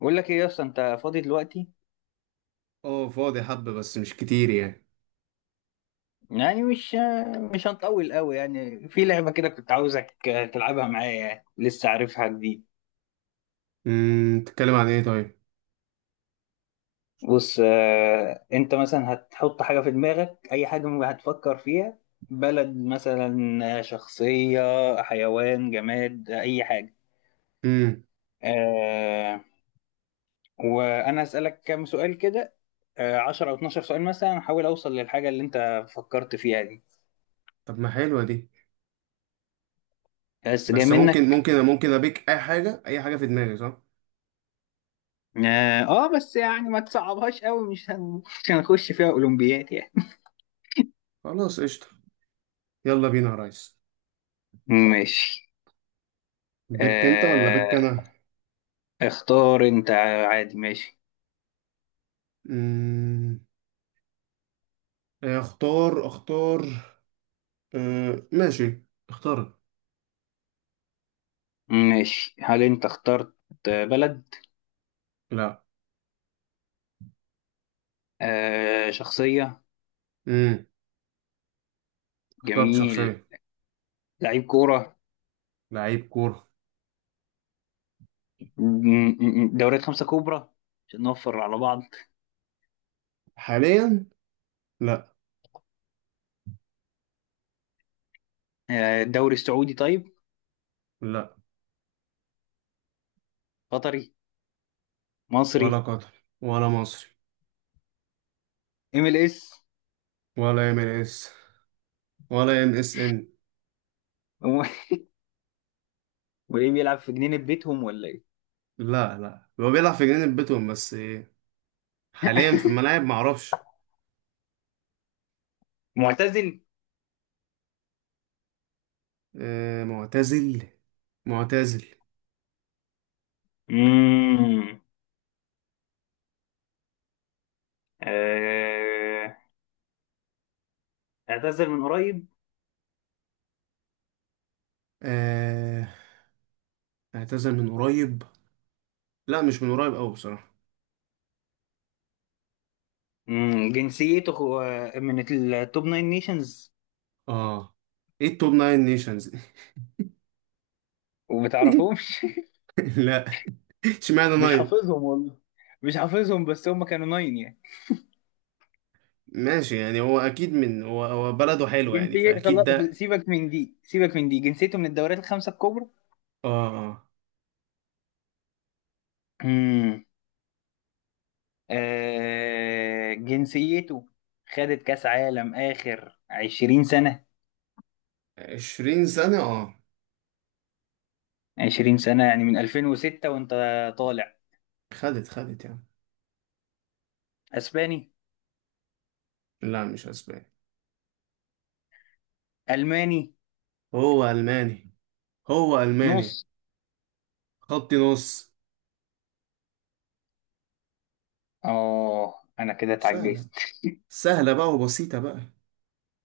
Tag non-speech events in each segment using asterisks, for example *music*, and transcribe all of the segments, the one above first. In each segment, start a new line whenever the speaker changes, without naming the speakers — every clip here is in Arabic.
بقول لك ايه يا اسطى، انت فاضي دلوقتي؟
اه، فاضي حبة بس مش كتير يعني.
يعني مش هنطول قوي، يعني في لعبه كده كنت عاوزك تلعبها معايا، يعني لسه عارفها جديد.
تتكلم عن ايه طيب؟
بص، انت مثلا هتحط حاجه في دماغك، اي حاجه هتفكر فيها. بلد، مثلا، شخصيه، حيوان، جماد، اي حاجه.
امم.
آه، وانا اسالك كام سؤال كده. 10 او 12 سؤال مثلا، احاول اوصل للحاجه اللي انت فكرت فيها دي.
طب ما حلوة دي.
بس جاي
بس ممكن
منك.
ممكن ممكن ابيك اي حاجة اي حاجة في دماغي، صح؟
اه، بس يعني ما تصعبهاش قوي، مش هنخش فيها اولمبيات يعني.
خلاص قشطة. يلا بينا يا ريس.
ماشي،
بيك انت ولا بيك
آه...
انا؟
اختار انت، عادي، ماشي.
امم. اختار اختار. اه ماشي. اختار.
ماشي، هل انت اخترت بلد؟
لا.
شخصية؟
امم. اخترت
جميل.
شخصية.
لعيب كورة؟
لعيب كورة.
دوريات خمسة كبرى، عشان نوفر على بعض.
حاليا. لا.
الدوري السعودي؟ طيب،
لا
قطري؟ مصري؟
ولا قطر ولا مصري.
MLS؟ *laughs*
ولا ام اس. ولا ام اس ان.
هو- وايه، بيلعب في جنينة بيتهم ولا ايه؟
لا لا، هو بيلعب في جنينة بيتهم بس إيه؟ حاليا في الملاعب معرفش.
معتزل؟
آه، معتزل. معتزل.
مم. آه... اعتزل من قريب؟
آه، اعتزل من قريب. لا مش من قريب قوي بصراحة.
جنسيته هو من التوب ناين نيشنز،
اه. ايه التوب ناين نيشنز؟ *laughs*
وبتعرفهمش.
لا. اشمعنى
*laughs* مش
ناين؟
حافظهم والله، مش حافظهم، بس هم كانوا ناين يعني.
ماشي، يعني هو اكيد من هو بلده حلو يعني
جنسية
فاكيد
خلاص،
ده.
سيبك من دي، سيبك من دي، جنسيته من الدوريات الخمسة الكبرى.
اه. آه.
مم. جنسيته خدت كأس عالم آخر 20 سنة،
20 سنة اه.
20 سنة، يعني من 2006 وانت طالع.
خدت يعني.
اسباني؟
لا مش اسباني.
الماني؟
هو الماني. هو الماني.
نص؟
خط نص.
اه، انا كده
سهلة.
اتعجزت. *laughs*
سهلة بقى وبسيطة بقى.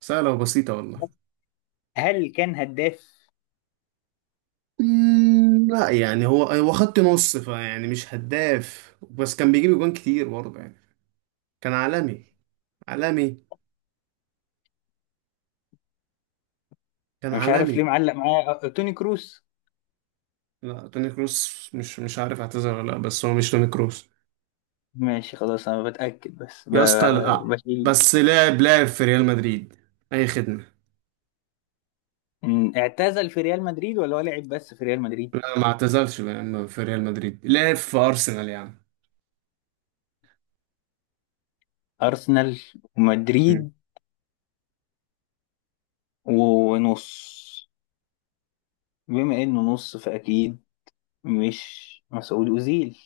سهلة وبسيطة والله.
هل كان هداف؟
مم، لا، يعني هو هو خط نص فيعني مش هداف بس كان بيجيب جوان كتير برضه يعني. كان عالمي. عالمي. كان
انا مش عارف ليه
عالمي.
معلق معايا، توني كروس.
لا، توني كروس مش عارف اعتذر ولا لا بس هو مش توني كروس.
ماشي خلاص، انا بتأكد بس
يا اسطى لا.
بشيل.
بس لعب في ريال مدريد. اي خدمة.
إن اعتزل في ريال مدريد ولا هو لعب بس في ريال مدريد؟
لا، ما اعتزلش يا عم في ريال مدريد، لعب في ارسنال يا عم.
ارسنال
مم.
ومدريد، ونص، بما انه نص فاكيد، مش مسعود اوزيل؟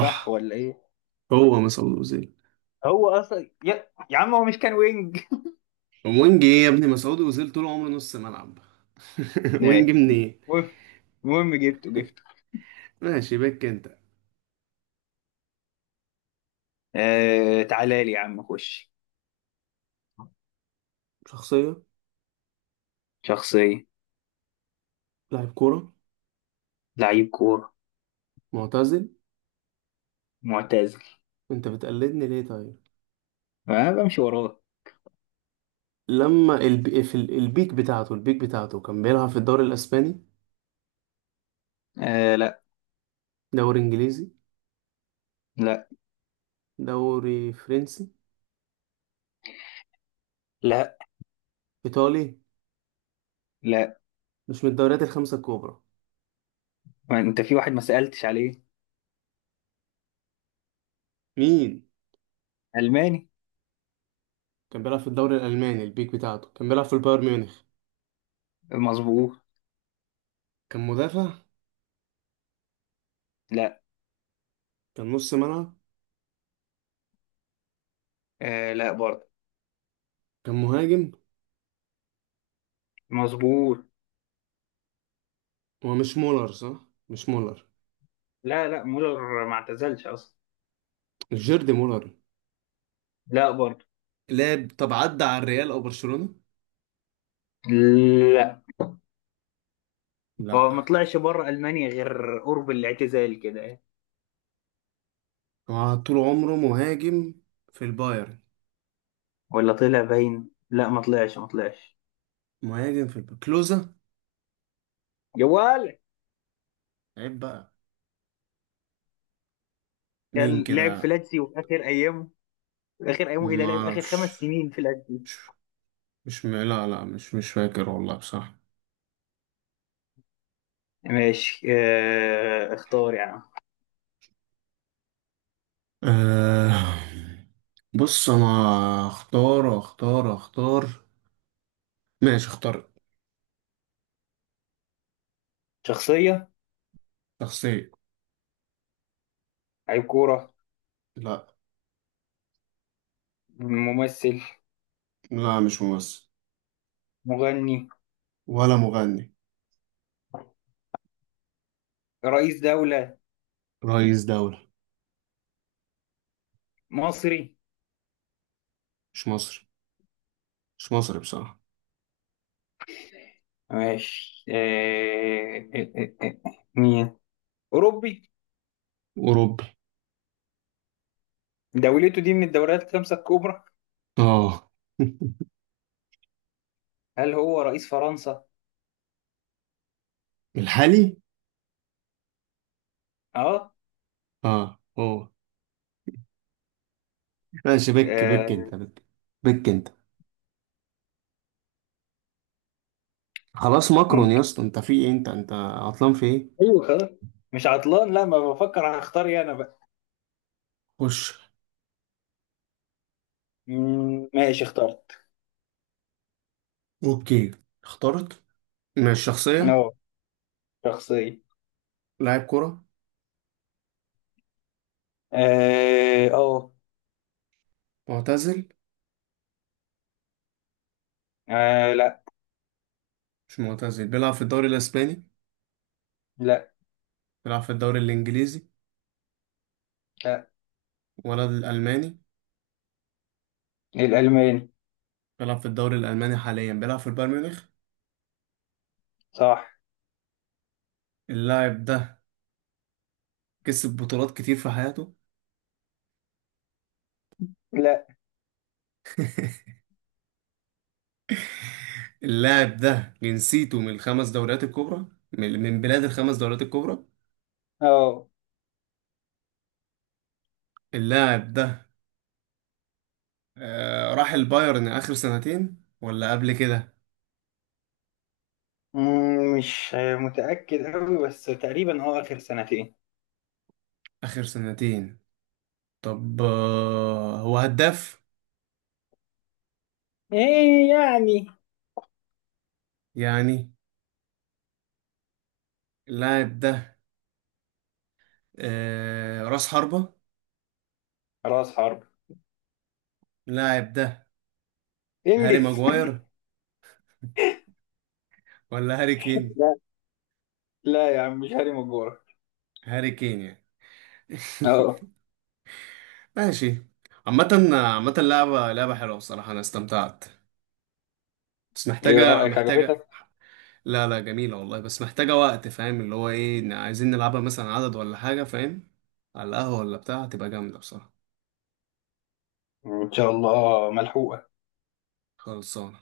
صح ولا ايه؟
هو مسعود اوزيل.
هو اصلا يا عم، هو مش كان وينج؟
وينج ايه يا ابني؟ مسعود اوزيل طول عمره نص ملعب. *laughs* وينج
ماشي.
منين؟
المهم المهم جبته جبته.
ماشي بك انت.
تعالى لي يا عم خش.
شخصية.
شخصية،
لاعب كورة.
لعيب كورة،
معتزل.
معتزل،
انت بتقلدني ليه طيب؟
انا بمشي وراه.
لما البيك بتاعته كان بيلعب في الدوري الاسباني.
لا،
دوري انجليزي.
لا،
دوري فرنسي.
لا،
ايطالي.
لا.
مش من الدوريات الخمسه الكبرى.
ما انت في واحد ما سألتش عليه.
مين؟
ألماني،
كان بيلعب في الدوري الالماني. البيك بتاعته كان بيلعب في البايرن ميونخ.
مظبوط،
كان مدافع.
لا،
كان نص ملعب.
لا برضه،
كان مهاجم.
مظبوط.
هو مش مولر، صح؟ مش مولر.
لا، لا، مولر ما اعتزلش أصلا،
مش جيرد مولر.
لا برضه.
لعب؟ طب عدى على الريال او برشلونه؟
لا، هو
لا.
ما طلعش بره ألمانيا غير قرب الاعتزال كده يعني.
هو طول عمره مهاجم في البايرن.
ولا طلع باين، لا، ما طلعش ما طلعش،
مهاجم في البايرن، كلوزا.
جوال.
عيب بقى. مين
كان لعب في
كده؟
لاتسيو، وفي آخر أيامه، في آخر أيامه، إيه ده
ما
لعب آخر خمس
اعرفش.
سنين في لاتسيو.
مش مش م... لا لا، مش فاكر والله بصراحة.
ماشي، اختار يعني.
أه... بص انا اختار اختار اختار. ماشي اختار.
شخصية،
شخصية.
لعيب كورة،
لا.
ممثل،
لا مش ممثل.
مغني،
ولا مغني.
رئيس دولة،
رئيس دولة.
مصري؟
مش مصري. مش مصري بصراحة.
ماشي، مين؟ أوروبي؟
أوروبي.
دولته دي من الدوريات الخمسة الكبرى،
اه.
هل هو رئيس فرنسا؟
*laughs* الحالي؟
اه،
اه هو. ماشي بك
آه،
انت بك. بك انت. خلاص ماكرون، يا
ممكن؟
اسطى انت في ايه؟ انت عطلان في ايه؟
ايوه خلاص، مش عطلان، لا، ما بفكر هختار ايه انا بقى.
خش.
ماشي اخترت.
اوكي اخترت. ماشي شخصية.
اه، شخصية،
لاعب كرة.
اه أه.
معتزل.
لا،
مش معتزل. بيلعب في الدوري الاسباني.
لا،
بيلعب في الدوري الانجليزي.
لا،
ولد الالماني.
الألماني،
بيلعب في الدوري الالماني حاليا، بيلعب في البايرن ميونخ.
صح،
اللاعب ده كسب بطولات كتير في حياته.
لا،
اللاعب ده جنسيته من الخمس دوريات الكبرى. من بلاد الخمس دوريات الكبرى.
اه.
اللاعب ده راح البايرن اخر سنتين ولا قبل كده؟
مش متأكد أوي، بس تقريبا آخر سنتين.
اخر سنتين. طب هو هداف
ايه يعني؟
يعني؟ اللاعب ده راس حربة.
راس حرب،
اللاعب ده هاري
انجز.
ماجواير ولا هاري
*laughs*
كين؟
لا، لا يا عم، مش هاري مجوعك.
هاري كين يعني.
اه،
*laughs* ماشي. عامة عامة لعبة حلوة بصراحة أنا استمتعت. بس
ايه
محتاجة
رأيك،
محتاجة
عجبتك؟
لا لا، جميلة والله بس محتاجة وقت. فاهم اللي هو إيه إن عايزين نلعبها مثلا عدد ولا حاجة؟ فاهم؟ على القهوة ولا بتاع هتبقى جامدة بصراحة.
ان شاء الله ملحوقة.
خلصانة.